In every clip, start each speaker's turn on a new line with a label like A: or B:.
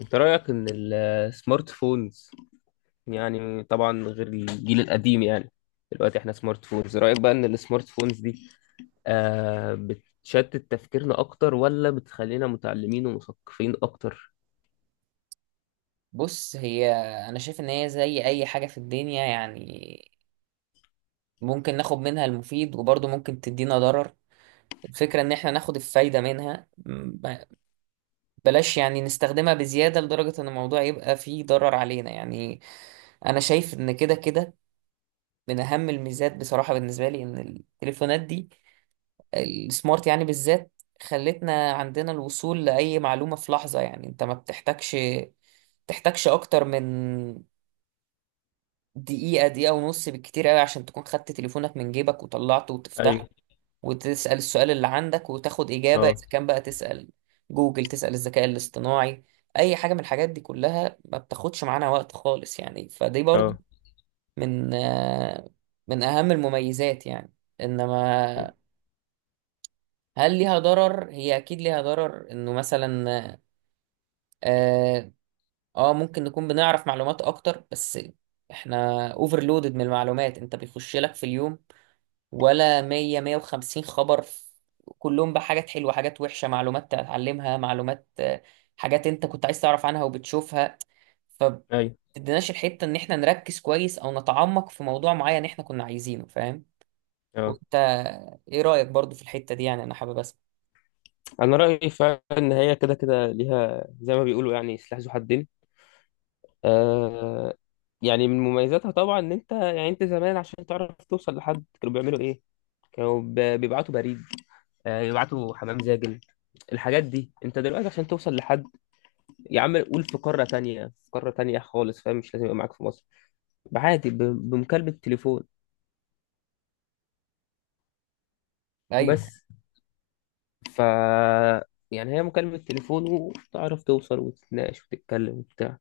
A: انت رأيك ان السمارت فونز، يعني طبعا غير الجيل القديم، يعني دلوقتي احنا سمارت فونز. رأيك بقى ان السمارت فونز دي بتشتت تفكيرنا اكتر، ولا بتخلينا متعلمين ومثقفين اكتر؟
B: بص، هي انا شايف ان هي زي اي حاجة في الدنيا، يعني ممكن ناخد منها المفيد وبرضه ممكن تدينا ضرر. الفكرة ان احنا ناخد الفايدة منها. بلاش يعني نستخدمها بزيادة لدرجة ان الموضوع يبقى فيه ضرر علينا، يعني انا شايف ان كده كده من اهم الميزات بصراحة بالنسبة لي ان التليفونات دي، السمارت يعني بالذات، خلتنا عندنا الوصول لأي معلومة في لحظة. يعني انت ما بتحتاجش اكتر من دقيقة، دقيقة ونص بالكتير قوي عشان تكون خدت تليفونك من جيبك وطلعته
A: ايوه.
B: وتفتحه وتسأل السؤال اللي عندك وتاخد إجابة.
A: اه.
B: إذا كان بقى تسأل جوجل، تسأل الذكاء الاصطناعي، أي حاجة من الحاجات دي كلها ما بتاخدش معانا وقت خالص، يعني فدي برضه
A: اه.
B: من آه، من أهم المميزات يعني.
A: مم.
B: إنما هل ليها ضرر؟ هي أكيد ليها ضرر، إنه مثلا آه ممكن نكون بنعرف معلومات أكتر، بس إحنا اوفرلودد من المعلومات. أنت بيخش لك في اليوم ولا 100 150 خبر، كلهم بقى حاجات حلوة، حاجات وحشة، معلومات تتعلمها، معلومات، حاجات انت كنت عايز تعرف عنها وبتشوفها،
A: ايوه.
B: فبتديناش الحتة ان احنا نركز كويس او نتعمق في موضوع معين احنا كنا عايزينه. فاهم؟
A: اه،
B: وانت ايه رأيك برضو في الحتة دي؟ يعني انا حابب اسمع.
A: انا رأيي فعلا ان هي كده كده ليها زي ما بيقولوا يعني سلاح ذو حدين. آه يعني من مميزاتها طبعا ان انت زمان، عشان تعرف توصل لحد كانوا بيعملوا ايه، كانوا بيبعتوا بريد، يبعتوا حمام زاجل. الحاجات دي انت دلوقتي عشان توصل لحد، يا عم قول في قارة تانية، في قارة تانية خالص، فاهم؟ مش لازم يبقى معاك في مصر، عادي بمكالمة تليفون
B: ايوه
A: بس. ف يعني هي مكالمة تليفون، وتعرف توصل وتتناقش وتتكلم وبتاع.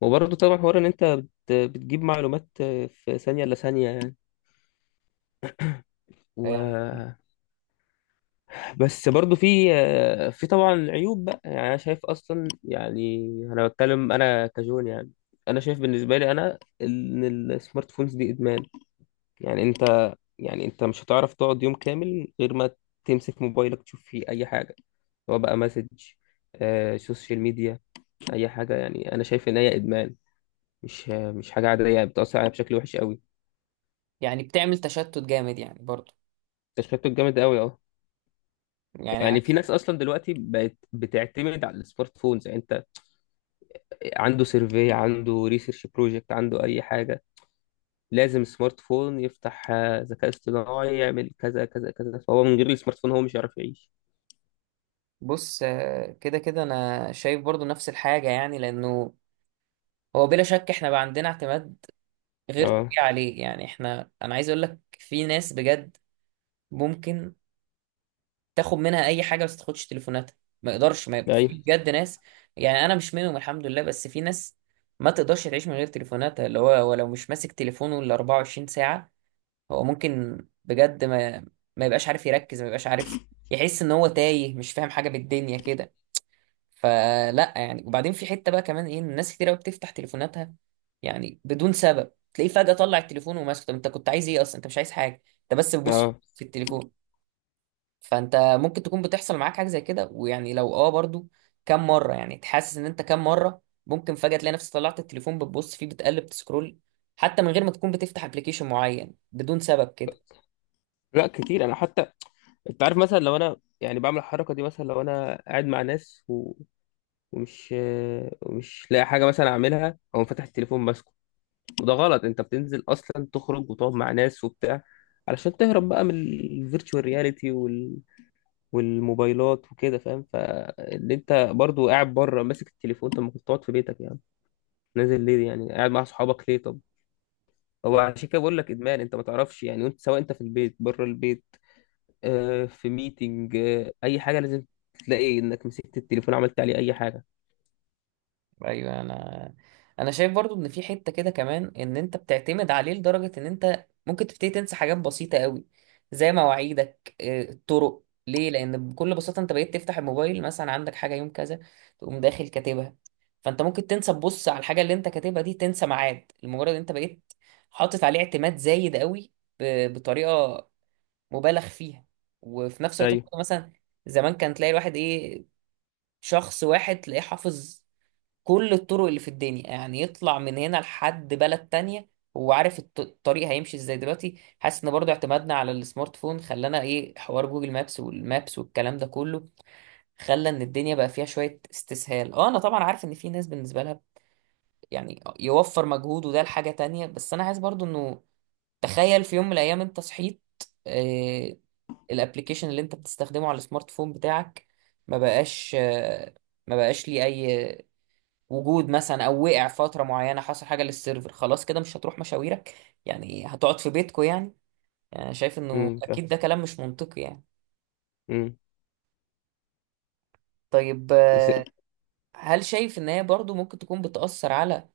A: وبرضه طبعا حوار ان انت بتجيب معلومات في ثانية إلا ثانية يعني.
B: يعني،
A: و بس برضو في طبعا عيوب بقى، يعني انا شايف اصلا، يعني انا بتكلم انا كجون يعني. انا شايف بالنسبه لي انا ان السمارت فونز دي ادمان. يعني انت مش هتعرف تقعد يوم كامل غير ما تمسك موبايلك تشوف فيه اي حاجه، سواء بقى مسج، سوشيال ميديا، اي حاجه. يعني انا شايف ان هي ادمان، مش حاجه عاديه، بتاثر عليها بشكل وحش قوي.
B: يعني بتعمل تشتت جامد يعني برضو.
A: تشبيهته جامد قوي، اه.
B: يعني عايز
A: يعني في
B: أقول-
A: ناس اصلا دلوقتي بقت بتعتمد على السمارت فونز، يعني انت عنده سيرفي، عنده ريسيرش بروجكت، عنده اي حاجه، لازم سمارت فون يفتح، ذكاء اصطناعي يعمل كذا كذا كذا. فهو من غير السمارت فون هو مش هيعرف يعيش.
B: بص، كده كده انا شايف برضو نفس الحاجة، يعني لانه هو بلا شك احنا بقى عندنا اعتماد غير
A: اه.
B: طبيعي عليه. يعني احنا انا عايز اقول لك في ناس بجد ممكن تاخد منها اي حاجه بس تاخدش تليفوناتها، ما يقدرش. ما في
A: ايوه.
B: بجد ناس، يعني انا مش منهم الحمد لله، بس في ناس ما تقدرش تعيش من غير تليفوناتها، اللي هو هو لو مش ماسك تليفونه ال 24 ساعه، هو ممكن بجد ما يبقاش عارف يركز، ما يبقاش عارف يحس ان هو تايه، مش فاهم حاجه بالدنيا كده. فلا يعني، وبعدين في حته بقى كمان ايه، إن الناس كتير قوي بتفتح تليفوناتها يعني بدون سبب. تلاقيه فجاه طلع التليفون وماسكه. طب انت كنت عايز ايه اصلا؟ انت مش عايز حاجه، انت بس بتبص
A: اه،
B: في التليفون. فانت ممكن تكون بتحصل معاك حاجه زي كده، ويعني لو برضو كم مره، يعني تحسس ان انت كم مره ممكن فجاه تلاقي نفسك طلعت التليفون بتبص فيه، بتقلب، تسكرول حتى من غير ما تكون بتفتح ابلكيشن معين بدون سبب كده.
A: لا كتير، انا حتى انت عارف، مثلا لو انا يعني بعمل الحركه دي، مثلا لو انا قاعد مع ناس ومش لاقي حاجه مثلا اعملها، او فاتح التليفون ماسكه. وده غلط، انت بتنزل اصلا تخرج وتقعد مع ناس وبتاع علشان تهرب بقى من الفيرتشوال رياليتي والموبايلات وكده، فاهم؟ فاللي انت برضو قاعد بره ماسك التليفون، طب ما كنت تقعد في بيتك يعني، نازل ليه يعني، قاعد مع اصحابك ليه؟ طب هو عشان كده بقول لك ادمان. انت ما تعرفش يعني، وانت سواء انت في البيت، بره البيت، في ميتنج، اي حاجه، لازم تلاقي انك مسكت التليفون عملت عليه اي حاجه.
B: ايوه، انا شايف برضو ان في حته كده كمان ان انت بتعتمد عليه لدرجه ان انت ممكن تبتدي تنسى حاجات بسيطه قوي زي مواعيدك، الطرق ليه، لان بكل بساطه انت بقيت تفتح الموبايل، مثلا عندك حاجه يوم كذا تقوم داخل كاتبها. فانت ممكن تنسى تبص على الحاجه اللي انت كاتبها دي، تنسى ميعاد لمجرد انت بقيت حاطط عليه اعتماد زايد قوي، بطريقه مبالغ فيها. وفي نفس الوقت
A: ايوه.
B: ممكن مثلا زمان كان تلاقي الواحد ايه، شخص واحد تلاقيه حافظ كل الطرق اللي في الدنيا، يعني يطلع من هنا لحد بلد تانية هو عارف الطريق هيمشي ازاي. دلوقتي حاسس ان برضو اعتمادنا على السمارت فون خلانا ايه، حوار جوجل مابس والمابس والكلام ده كله خلى ان الدنيا بقى فيها شوية استسهال. اه، انا طبعا عارف ان في ناس بالنسبة لها يعني يوفر مجهود وده لحاجة تانية، بس انا عايز برضو انه تخيل في يوم من الايام انت صحيت، آه الابليكيشن اللي انت بتستخدمه على السمارت فون بتاعك ما بقاش آه، ما بقاش ليه اي وجود، مثلا او وقع فتره معينه، حصل حاجه للسيرفر. خلاص كده مش هتروح مشاويرك، يعني هتقعد في بيتكو يعني. يعني أنا شايف انه
A: فاهم.
B: اكيد ده كلام مش منطقي يعني.
A: امم
B: طيب،
A: بس،
B: هل شايف ان هي برضو ممكن تكون بتأثر على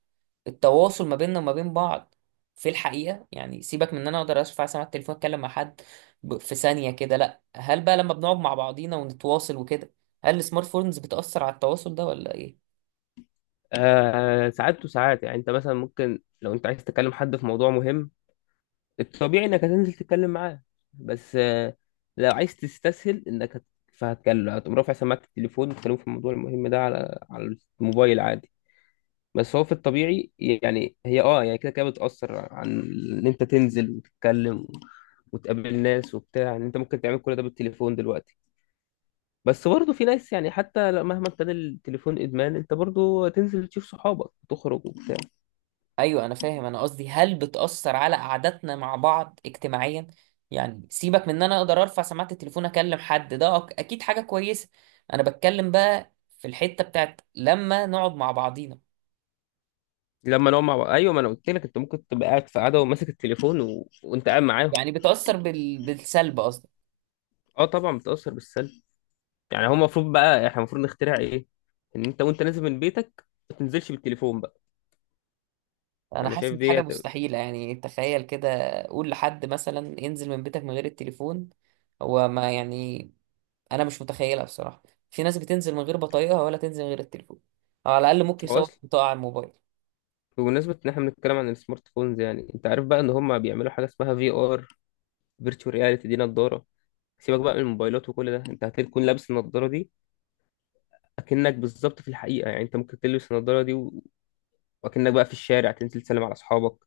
B: التواصل ما بيننا وما بين بعض في الحقيقة؟ يعني سيبك من ان انا اقدر ارفع سماعة التليفون اتكلم مع حد في ثانية كده، لا، هل بقى لما بنقعد مع بعضينا ونتواصل وكده، هل السمارت فونز بتأثر على التواصل ده ولا ايه؟
A: ساعات وساعات يعني، انت مثلا ممكن لو انت عايز تكلم حد في موضوع مهم، الطبيعي انك هتنزل تتكلم معاه. بس لو عايز تستسهل انك فهتكلم، هتقوم رافع سماعة التليفون وتكلمه في الموضوع المهم ده على الموبايل عادي. بس هو في الطبيعي يعني هي، يعني كده كده بتأثر عن ان انت تنزل وتتكلم وتقابل ناس وبتاع، ان انت ممكن تعمل كل ده بالتليفون دلوقتي. بس برضه في ناس، يعني حتى مهما ابتدى التليفون ادمان، انت برضه تنزل تشوف صحابك وتخرج وبتاع.
B: ايوه انا فاهم. انا قصدي هل بتأثر على قعدتنا مع بعض اجتماعيا؟ يعني سيبك من ان انا اقدر ارفع سماعة التليفون اكلم حد، ده اكيد حاجة كويسة. انا بتكلم بقى في الحتة بتاعت لما نقعد مع بعضينا،
A: لما نقعد مع بعض، ايوه، ما انا قلت لك انت ممكن تبقى قاعد في قعده وماسك التليفون وانت قاعد معاهم.
B: يعني بتأثر بالسلب قصدي.
A: اه، طبعا بتأثر بالسلب. يعني هو المفروض بقى احنا المفروض نخترع ايه؟ ان انت وانت نازل من بيتك ما تنزلش بالتليفون بقى.
B: انا
A: انا
B: حاسس ان
A: شايف
B: دي
A: دي
B: حاجة مستحيلة يعني. تخيل كده، قول لحد مثلا انزل من بيتك من غير التليفون، هو ما يعني، انا مش متخيلها بصراحة. في ناس بتنزل من غير بطايقها، ولا تنزل من غير التليفون، أو على الاقل ممكن
A: هو
B: يصور
A: اصل،
B: بطاقة على الموبايل.
A: بمناسبة ان احنا بنتكلم عن السمارت فونز، يعني انت عارف بقى ان هم بيعملوا حاجة اسمها في ار، فيرتشوال رياليتي، دي نضارة. سيبك بقى من الموبايلات وكل ده، انت هتكون لابس النضارة دي، اكنك بالظبط في الحقيقة. يعني انت ممكن تلبس النضارة دي واكنك بقى في الشارع، تنزل تسلم على اصحابك،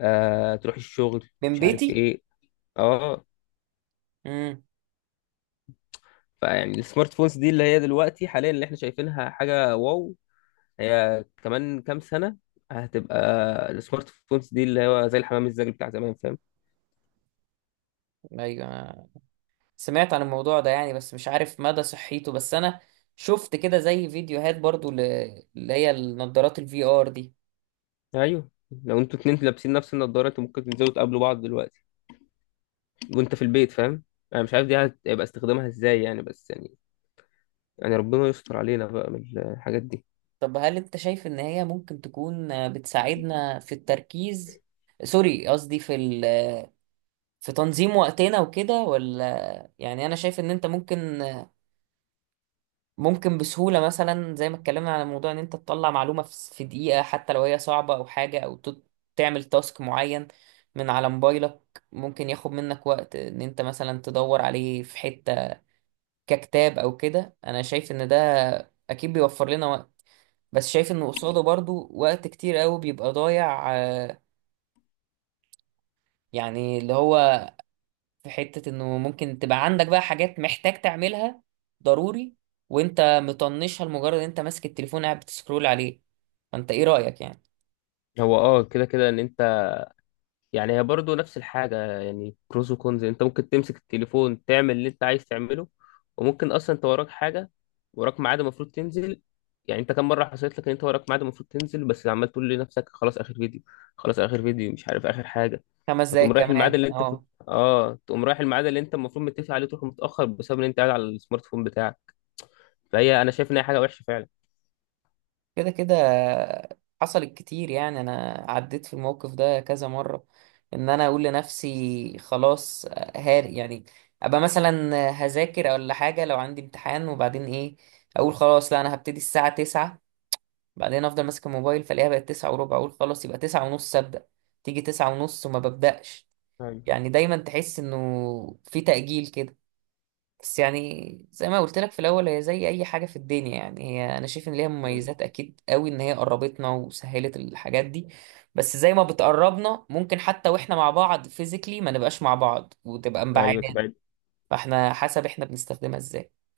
A: تروح الشغل،
B: من
A: مش عارف
B: بيتي.
A: ايه. اه.
B: مم.
A: فيعني السمارت فونز دي اللي هي دلوقتي حاليا، اللي احنا شايفينها حاجة واو، هي كمان كام سنة هتبقى السمارت فونز دي اللي هو زي الحمام الزاجل بتاع زمان، فاهم؟
B: ايوه أنا سمعت عن الموضوع ده يعني، بس مش عارف مدى صحيته، بس انا شفت كده زي فيديوهات برضو اللي هي النضارات الفي ار دي.
A: ايوه. لو انتوا اتنين لابسين نفس النضارة، انتوا ممكن تنزلوا تقابلوا بعض دلوقتي وانت في البيت، فاهم؟ انا مش عارف دي هيبقى استخدامها ازاي يعني، بس يعني ربنا يستر علينا بقى من الحاجات دي.
B: طب هل انت شايف ان هي ممكن تكون بتساعدنا في التركيز، سوري قصدي في تنظيم وقتنا وكده، ولا يعني انا شايف ان انت ممكن، ممكن بسهولة مثلا زي ما اتكلمنا على موضوع ان انت تطلع معلومة في دقيقة حتى لو هي صعبة، او حاجة، او تعمل تاسك معين من على موبايلك ممكن ياخد منك وقت ان انت مثلا تدور عليه في حتة ككتاب او كده. انا شايف ان ده اكيد بيوفر لنا وقت، بس شايف ان قصاده برضو وقت كتير قوي بيبقى ضايع، يعني اللي هو في حتة انه ممكن تبقى عندك بقى حاجات محتاج تعملها ضروري وانت مطنشها لمجرد انت ماسك التليفون قاعد بتسكرول عليه. فانت ايه رأيك يعني؟
A: هو كده كده ان انت، يعني هي برضه نفس الحاجة، يعني بروز وكونز. انت ممكن تمسك التليفون تعمل اللي انت عايز تعمله، وممكن اصلا انت وراك حاجة، وراك ميعاد المفروض تنزل. يعني انت كم مرة حصلت لك ان انت وراك ميعاد المفروض تنزل، بس عمال تقول لنفسك خلاص اخر فيديو، خلاص اخر فيديو، مش عارف اخر حاجة.
B: خمس
A: فتقوم
B: دقايق
A: رايح الميعاد
B: كمان
A: اللي انت كنت،
B: اه.
A: تقوم رايح الميعاد اللي انت المفروض متفق عليه، تروح متأخر بسبب ان انت قاعد على السمارت فون بتاعك. فهي انا شايف ان هي حاجة وحشة فعلا.
B: كده كده حصلت كتير، يعني انا عديت في الموقف ده كذا مرة، ان انا اقول لنفسي خلاص، هار يعني، ابقى مثلا هذاكر ولا حاجة لو عندي امتحان. وبعدين ايه، اقول خلاص لا انا هبتدي الساعة 9، بعدين افضل ماسك الموبايل فالاقيها بقت 9:15، اقول خلاص يبقى 9:30 ابدا. تيجي 9:30 وما ببداش.
A: ايوه.
B: يعني دايما تحس انه في تأجيل كده. بس يعني زي ما قلت لك في الاول هي زي اي حاجة في الدنيا، يعني هي انا شايف ان ليها مميزات اكيد قوي، ان هي قربتنا وسهلت الحاجات دي، بس زي ما بتقربنا ممكن حتى واحنا مع بعض فيزيكلي ما نبقاش مع بعض وتبقى
A: ايوه
B: مبعدانا،
A: تبقى
B: فاحنا حسب احنا بنستخدمها ازاي.